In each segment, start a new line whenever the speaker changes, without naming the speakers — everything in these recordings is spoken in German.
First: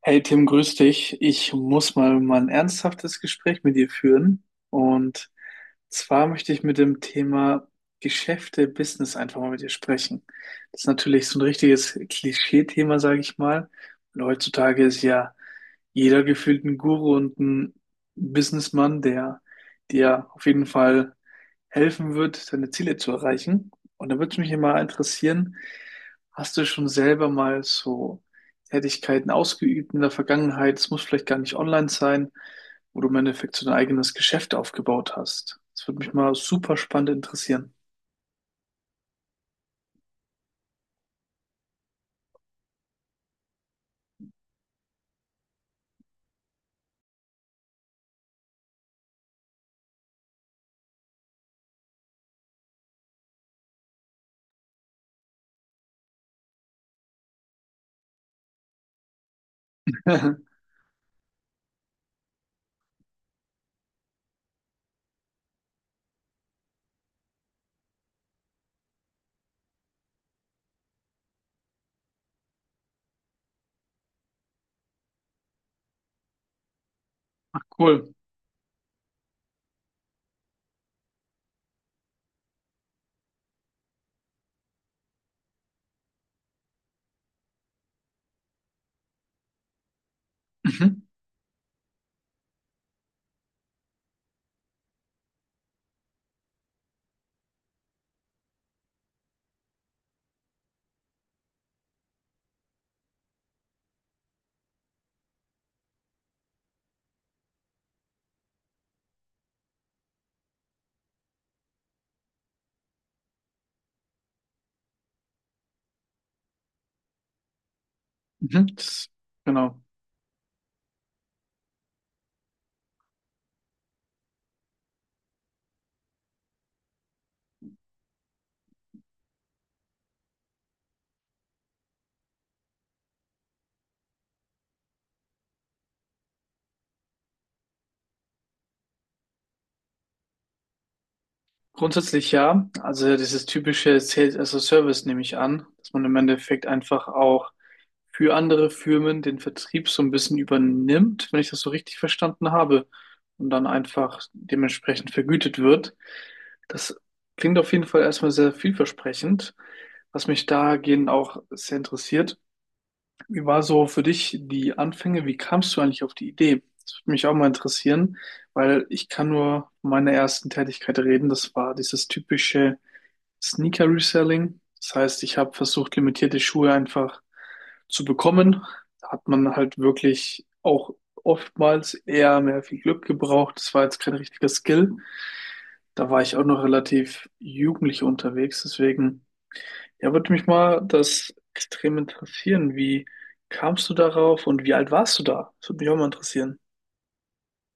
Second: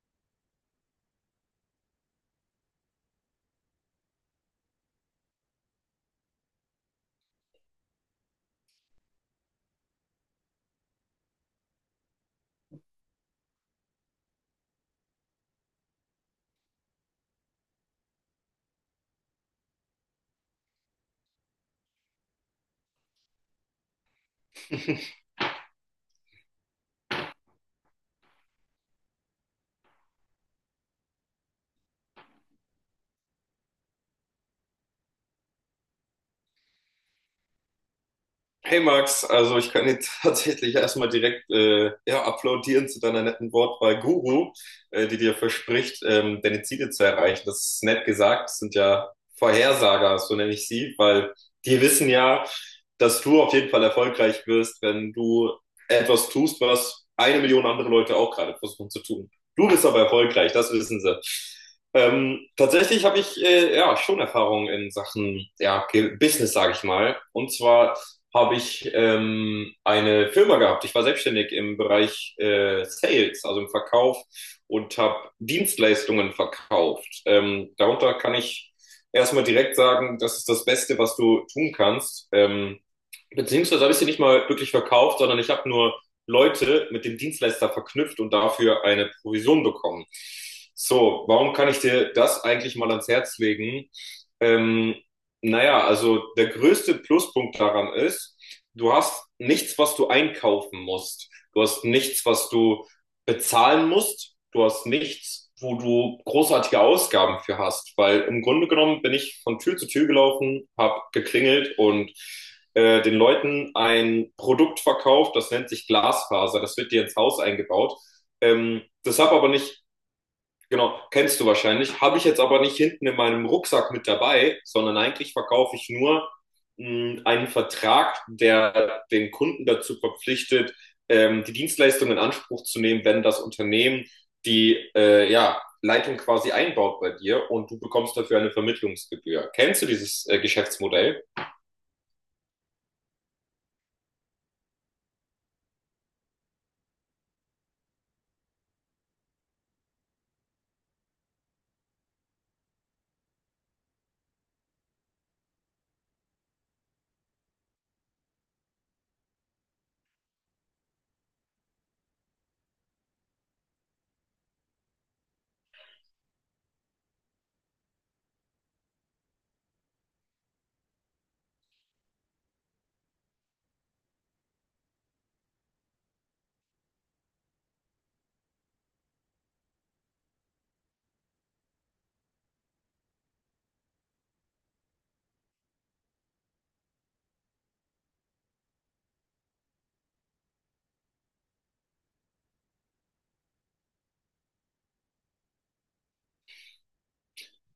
Hey Tim, grüß dich. Ich muss mal ein ernsthaftes Gespräch mit dir führen. Und zwar möchte ich mit dem Thema Geschäfte, Business einfach mal mit dir sprechen. Das ist natürlich so ein richtiges Klischee-Thema, sage ich mal. Und heutzutage ist ja jeder gefühlt ein Guru und ein Businessmann, der dir auf jeden Fall helfen wird, deine Ziele zu erreichen. Und da würde mich immer interessieren, hast du schon selber mal so Tätigkeiten ausgeübt in der Vergangenheit? Es muss vielleicht gar nicht online sein, wo du im Endeffekt so dein eigenes Geschäft aufgebaut hast. Das würde mich mal super spannend interessieren.
Hey Max, also ich kann dir tatsächlich erstmal direkt ja, applaudieren zu deiner netten Wortwahl Guru, die dir verspricht, deine Ziele zu erreichen. Das ist nett gesagt, das sind ja Vorhersager, so nenne ich sie, weil die wissen ja, dass du auf jeden Fall erfolgreich wirst, wenn du etwas tust, was 1 Million andere Leute auch gerade versuchen zu tun. Du bist aber
Mhm.
erfolgreich, das wissen sie. Tatsächlich habe ich ja schon Erfahrung in Sachen ja, Business, sage ich mal. Und zwar habe ich eine Firma gehabt. Ich war selbstständig im Bereich Sales, also im Verkauf und habe Dienstleistungen verkauft.
Ach, cool.
Darunter kann ich erstmal direkt sagen, das ist das Beste, was du tun kannst. Beziehungsweise habe ich sie nicht mal wirklich verkauft, sondern ich habe nur Leute mit dem Dienstleister verknüpft und dafür eine Provision bekommen.
Mhm.
So, warum kann ich dir das eigentlich mal ans Herz legen? Ähm, naja, also der größte Pluspunkt daran ist, du hast nichts, was du einkaufen musst. Du hast nichts, was du bezahlen musst. Du hast nichts, wo du großartige Ausgaben für hast. Weil im Grunde genommen bin ich von Tür zu Tür gelaufen, habe geklingelt und den Leuten ein Produkt verkauft, das nennt sich Glasfaser. Das wird dir ins Haus eingebaut.
Mhm. Das,
Das habe aber nicht,
genau.
genau, kennst du wahrscheinlich, habe ich jetzt aber nicht hinten in meinem Rucksack mit dabei, sondern eigentlich verkaufe ich nur einen Vertrag, der den Kunden dazu verpflichtet, die Dienstleistung in Anspruch zu nehmen, wenn das Unternehmen die ja, Leitung quasi einbaut bei dir und du bekommst dafür eine Vermittlungsgebühr. Kennst du dieses Geschäftsmodell?
Grundsätzlich ja. Also dieses typische Sales as a Service, nehme ich an, dass man im Endeffekt einfach auch für andere Firmen den Vertrieb so ein bisschen übernimmt, wenn ich das so richtig verstanden habe, und dann einfach dementsprechend vergütet wird. Das klingt auf jeden Fall erstmal sehr vielversprechend, was mich dahingehend auch sehr interessiert. Wie war so für dich die Anfänge? Wie kamst du eigentlich auf die Idee? Das würde mich auch mal interessieren, weil ich kann nur von meiner ersten Tätigkeit reden. Das war dieses typische Sneaker-Reselling. Das heißt, ich habe versucht, limitierte Schuhe einfach zu bekommen. Da hat man halt wirklich auch oftmals eher mehr viel Glück gebraucht. Das war jetzt kein richtiger Skill. Da war ich auch noch relativ jugendlich unterwegs. Deswegen ja, würde mich mal das extrem interessieren. Wie kamst du darauf und wie alt warst du da? Das würde mich auch mal interessieren.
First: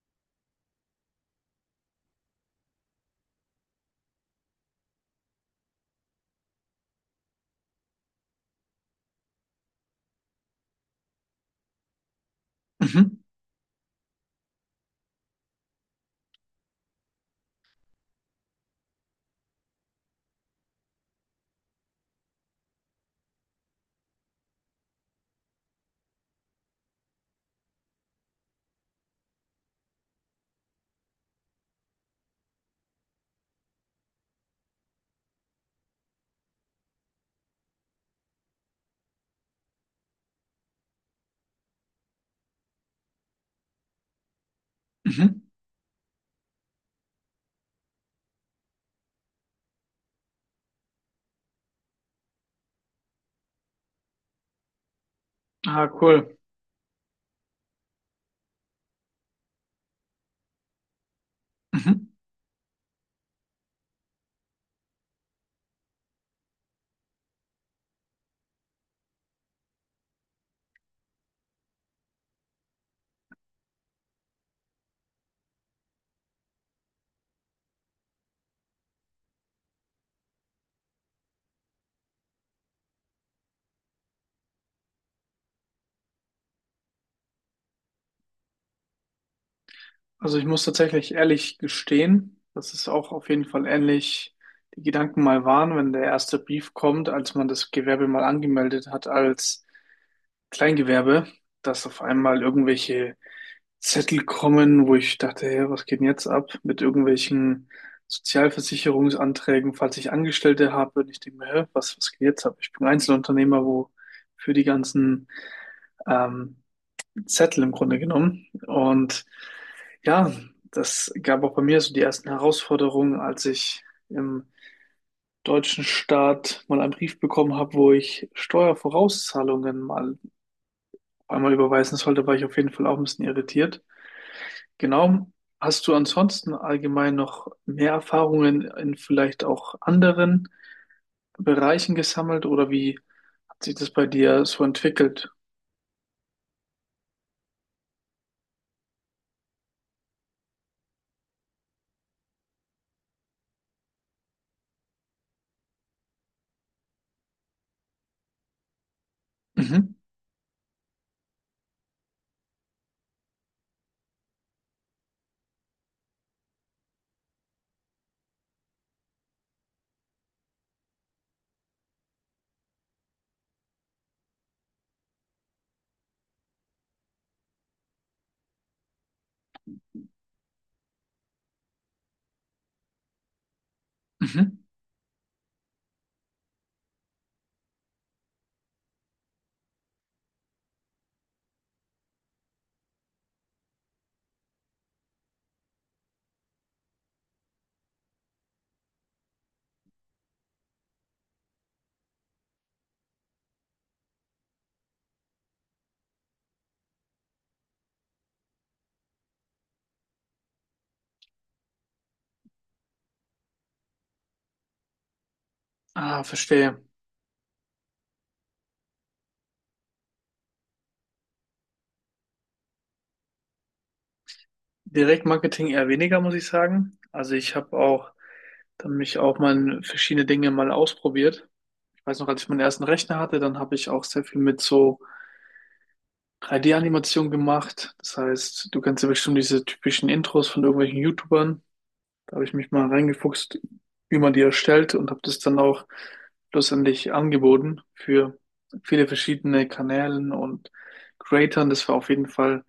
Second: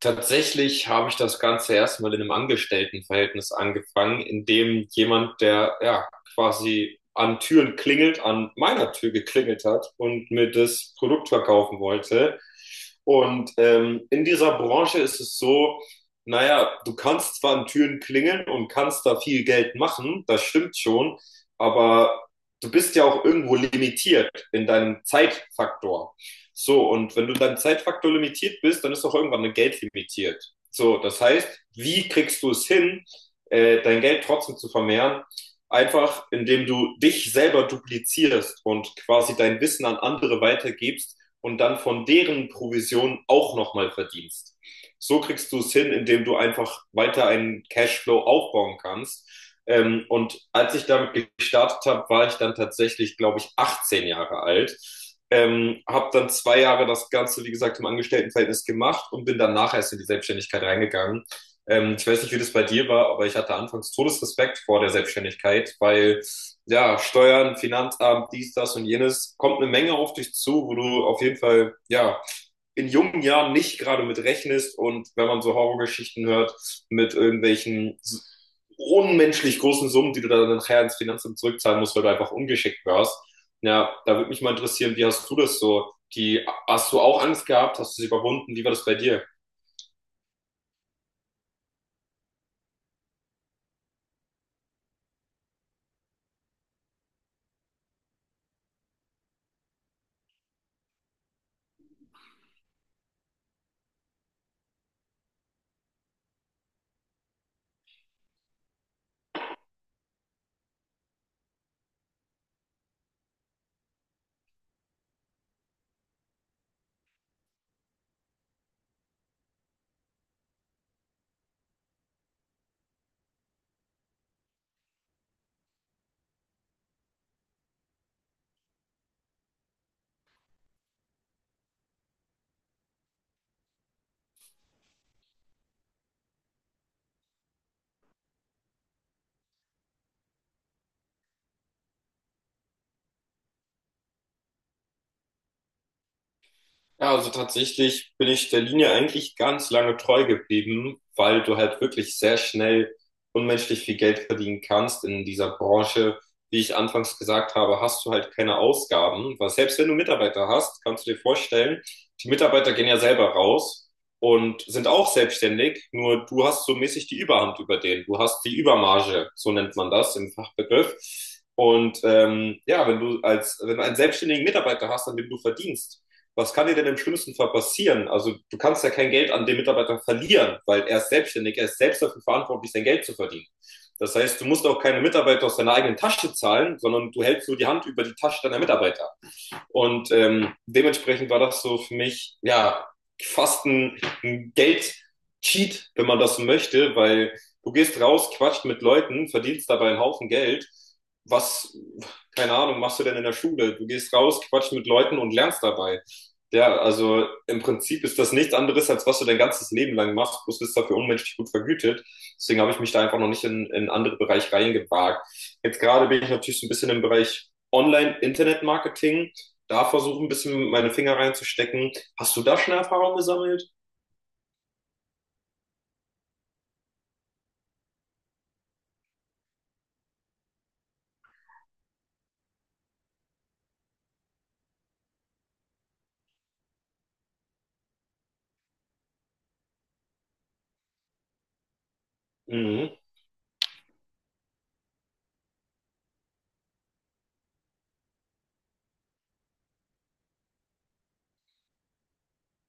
Tatsächlich habe ich das Ganze erstmal in einem Angestelltenverhältnis angefangen, in dem jemand, der ja quasi an Türen klingelt, an meiner Tür geklingelt hat und mir das Produkt verkaufen wollte.
Mhm.
Und in dieser Branche ist es so, naja, du kannst zwar an Türen klingeln und kannst da viel Geld machen, das stimmt schon, aber du bist ja auch irgendwo limitiert in deinem Zeitfaktor. So, und wenn du dann Zeitfaktor limitiert bist, dann ist auch irgendwann dein Geld limitiert. So, das heißt, wie kriegst du es hin, dein Geld trotzdem zu vermehren? Einfach, indem du dich selber duplizierst und quasi dein Wissen an andere weitergibst und dann von deren Provision auch nochmal verdienst. So
Mhm.
kriegst du es hin, indem du einfach weiter einen Cashflow aufbauen kannst. Und als ich damit gestartet habe, war ich dann tatsächlich, glaube ich, 18 Jahre alt.
Ah,
Habe dann
cool.
2 Jahre das Ganze, wie gesagt, im Angestelltenverhältnis gemacht und bin danach erst in die Selbstständigkeit reingegangen.
Mhm.
Ich weiß nicht, wie das bei dir war, aber ich hatte anfangs Todesrespekt vor der Selbstständigkeit, weil ja, Steuern, Finanzamt, dies, das und jenes, kommt eine Menge auf dich zu, wo du auf jeden Fall, ja, in jungen Jahren nicht gerade mit rechnest und wenn man so Horrorgeschichten hört, mit irgendwelchen unmenschlich großen Summen, die du dann nachher ins Finanzamt zurückzahlen musst, weil du einfach ungeschickt warst. Ja, da würde mich mal interessieren, wie hast du das so? Hast du auch Angst gehabt? Hast du sie überwunden? Wie war das bei dir?
Also ich muss tatsächlich ehrlich gestehen, dass es auch auf jeden Fall ähnlich die Gedanken mal waren, wenn der erste Brief kommt, als man das Gewerbe mal angemeldet hat als Kleingewerbe, dass auf einmal irgendwelche Zettel kommen, wo ich dachte, hey, was geht denn jetzt ab mit irgendwelchen Sozialversicherungsanträgen, falls ich Angestellte habe. Und ich denke mir, hä, was geht jetzt ab? Ich bin Einzelunternehmer, wo für die ganzen ähm, Zettel im Grunde genommen. Und ja, das gab auch bei mir so die ersten Herausforderungen, als ich im deutschen Staat mal einen Brief bekommen habe, wo ich Steuervorauszahlungen mal einmal überweisen sollte, war ich auf jeden Fall auch ein bisschen irritiert. Genau. Hast du ansonsten allgemein noch mehr Erfahrungen in vielleicht auch anderen Bereichen gesammelt oder wie hat sich das bei dir so entwickelt?
Ja, also tatsächlich bin ich der Linie eigentlich ganz lange treu geblieben, weil du halt wirklich sehr schnell unmenschlich viel Geld verdienen kannst in dieser Branche. Wie ich anfangs gesagt habe, hast du halt keine Ausgaben, weil selbst wenn du
Mhm.
Mitarbeiter hast, kannst du dir vorstellen, die Mitarbeiter gehen ja selber raus und sind auch selbstständig, nur du hast so mäßig die Überhand über den. Du hast die Übermarge, so nennt man das im Fachbegriff. Und ja, wenn du einen selbstständigen Mitarbeiter hast, an dem du verdienst, was kann dir denn im schlimmsten Fall passieren? Also du kannst ja kein Geld an den Mitarbeiter verlieren, weil er ist selbstständig, er ist selbst dafür verantwortlich, sein Geld zu verdienen. Das heißt, du
Mhm.
musst auch keine Mitarbeiter aus deiner eigenen Tasche zahlen, sondern du hältst nur die Hand über die Tasche deiner Mitarbeiter. Und dementsprechend war das so für mich, ja, fast ein, ein Geld-Cheat, wenn man das so möchte, weil du gehst raus, quatscht mit Leuten, verdienst dabei einen Haufen Geld. Was, keine Ahnung, machst du denn in der Schule? Du gehst raus, quatscht mit Leuten und lernst dabei. Ja, also im Prinzip ist das nichts anderes, als was du dein ganzes Leben lang machst, bloß bist dafür unmenschlich gut vergütet. Deswegen habe ich mich da einfach noch nicht in andere Bereiche reingewagt. Jetzt gerade
Ah,
bin ich natürlich so ein
verstehe.
bisschen im Bereich Online-Internet-Marketing, da versuche ein bisschen meine Finger reinzustecken. Hast du da schon Erfahrung gesammelt?
Direktmarketing eher weniger, muss ich sagen. Also ich habe auch dann mich auch mal in verschiedene Dinge mal ausprobiert. Ich weiß noch, als ich meinen ersten Rechner hatte, dann habe ich auch sehr viel mit so 3D-Animation gemacht. Das heißt, du kennst ja bestimmt diese typischen Intros von irgendwelchen YouTubern. Da habe ich mich mal
Mhm.
reingefuchst, wie man die erstellt und habe das dann auch schlussendlich angeboten für viele verschiedene Kanälen und Creatern. Das war auf jeden Fall,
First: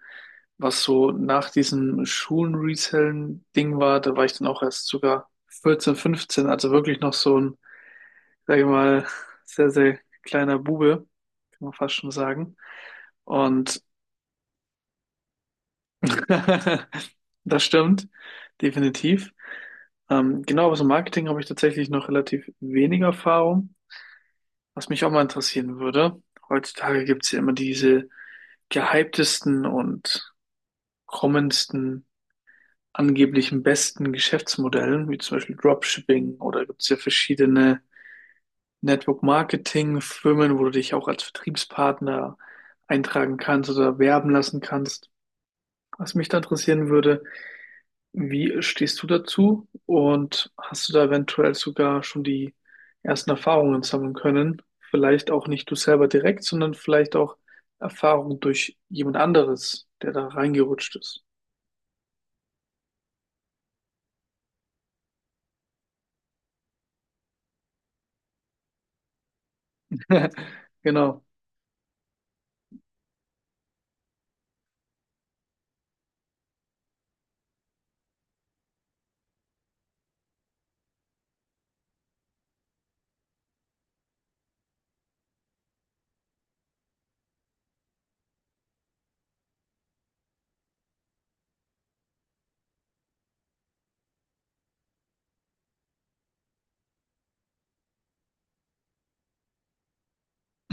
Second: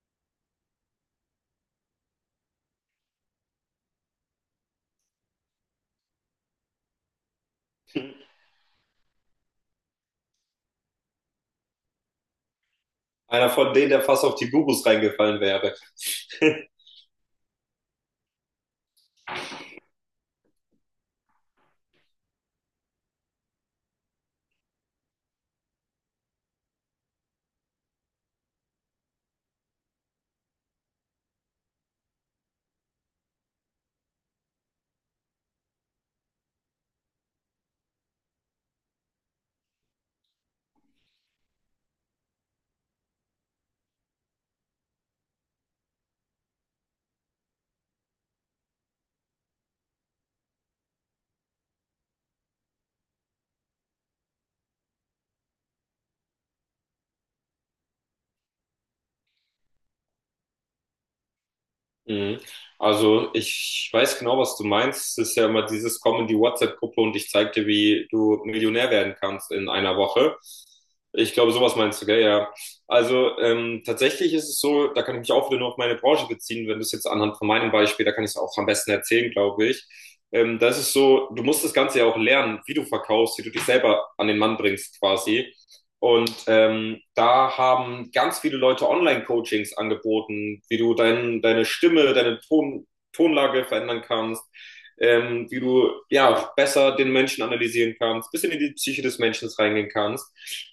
was so nach diesem Schulen-Resellen-Ding war. Da war ich dann auch erst sogar 14, 15, also wirklich noch so ein, sage ich mal, sehr, sehr kleiner Bube, kann man fast schon sagen.
Einer von
Und
denen, der fast auf die Gurus reingefallen wäre.
das stimmt, definitiv. Genau, aber so Marketing habe ich tatsächlich noch relativ wenig Erfahrung. Was mich auch mal interessieren würde, heutzutage gibt es ja immer diese gehyptesten und kommendsten, angeblichen besten Geschäftsmodellen, wie zum Beispiel Dropshipping, oder gibt es ja verschiedene Network-Marketing-Firmen, wo du dich auch als Vertriebspartner eintragen kannst oder werben lassen kannst. Was mich da interessieren würde, wie stehst du dazu? Und hast du da eventuell sogar schon die ersten Erfahrungen sammeln können? Vielleicht auch nicht du selber direkt, sondern vielleicht auch Erfahrungen durch jemand anderes, der da reingerutscht ist.
Mhm. Also ich weiß genau, was du meinst. Es ist ja immer dieses Komm in die WhatsApp-Gruppe und ich zeig dir, wie du Millionär werden kannst in einer Woche.
Genau.
Ich glaube, sowas meinst du, gell? Ja. Also tatsächlich ist es so, da kann ich mich auch wieder nur auf meine Branche beziehen, wenn du es jetzt anhand von meinem Beispiel, da kann ich es auch am besten erzählen, glaube ich. Das ist so, du musst das Ganze ja auch lernen, wie du verkaufst, wie du dich selber an den Mann bringst quasi. Und da haben ganz viele Leute Online-Coachings angeboten, wie deine Stimme, Tonlage verändern kannst, wie du ja besser den Menschen analysieren kannst, bisschen in die Psyche des Menschen reingehen kannst.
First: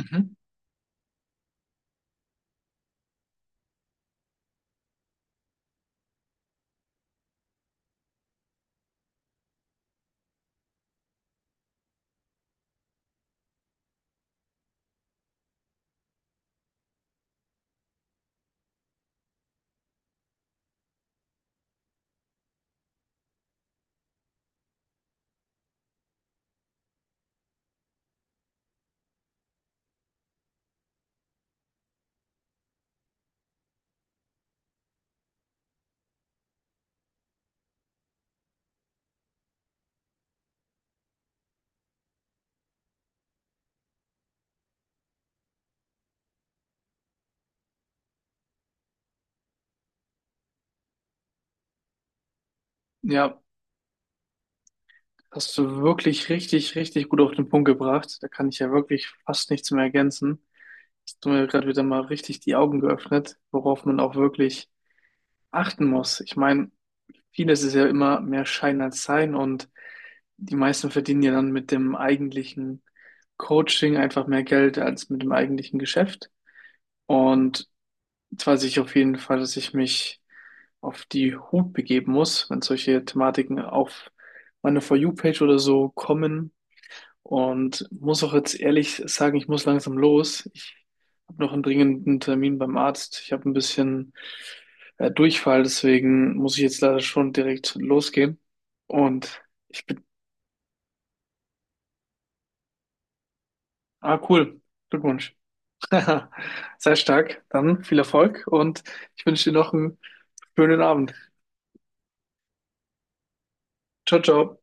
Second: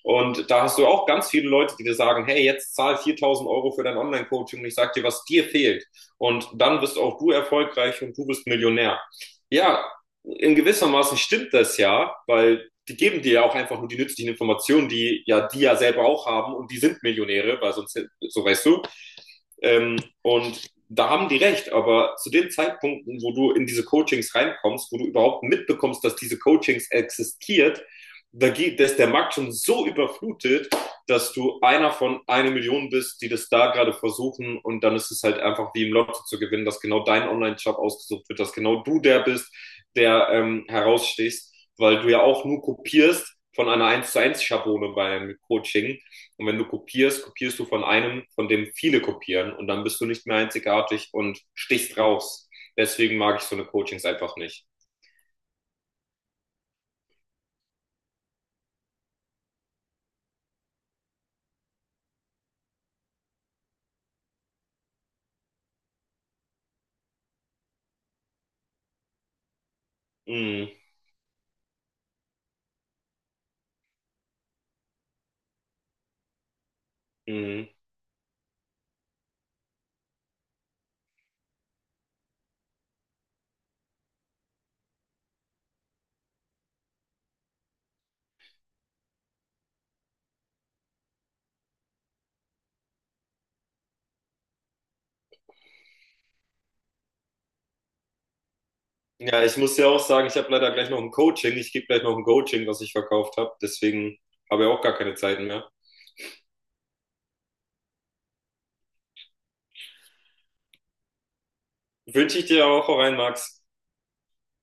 Und da hast du auch ganz viele Leute, die dir sagen, hey, jetzt zahl 4.000 Euro für dein Online-Coaching und ich sag dir, was dir fehlt. Und dann bist auch du erfolgreich und du bist Millionär. Ja, in gewisser Maßen stimmt das ja, weil die geben dir ja auch einfach nur die nützlichen Informationen, die ja selber auch haben und die sind Millionäre, weil sonst, so weißt du. Und da haben die recht, aber zu den Zeitpunkten, wo du in diese Coachings reinkommst, wo du überhaupt mitbekommst, dass diese Coachings existiert, da ist der Markt schon so überflutet, dass du einer von einer Million bist, die das da gerade versuchen und dann ist es halt einfach wie im Lotto zu gewinnen, dass genau dein Online-Shop ausgesucht wird, dass genau du der bist, der herausstehst, weil du ja auch nur kopierst von einer eins zu eins Schablone beim Coaching. Und wenn du kopierst, kopierst du von einem, von dem viele kopieren und dann bist du nicht mehr einzigartig und stichst raus. Deswegen mag
Ja,
ich so eine Coachings einfach nicht.
hast du wirklich richtig, richtig gut auf den Punkt gebracht. Da kann ich ja wirklich fast nichts mehr ergänzen. Hast du mir gerade wieder mal richtig die Augen geöffnet, worauf man auch wirklich achten muss. Ich meine, vieles ist ja immer mehr Schein als Sein, und die
Mhm.
meisten verdienen ja dann mit dem eigentlichen Coaching einfach mehr Geld als mit dem eigentlichen Geschäft. Und
Mhm.
jetzt weiß ich auf jeden Fall, dass ich mich auf die Hut begeben muss, wenn solche Thematiken auf meine For You-Page oder so kommen, und muss auch jetzt ehrlich sagen, ich muss langsam los. Ich habe noch einen dringenden Termin beim Arzt. Ich habe ein bisschen Durchfall, deswegen muss ich jetzt leider schon direkt losgehen. Und
Ja, ich muss
ich
ja auch
bin,
sagen, ich habe leider gleich noch ein Coaching. Ich gebe gleich noch ein Coaching, was ich verkauft habe.
ah,
Deswegen
cool.
habe ich auch gar keine
Glückwunsch.
Zeiten mehr.
Sei stark. Dann viel Erfolg und ich wünsche dir noch einen schönen Abend.
Wünsche ich dir auch rein, Max.
Ciao, ciao.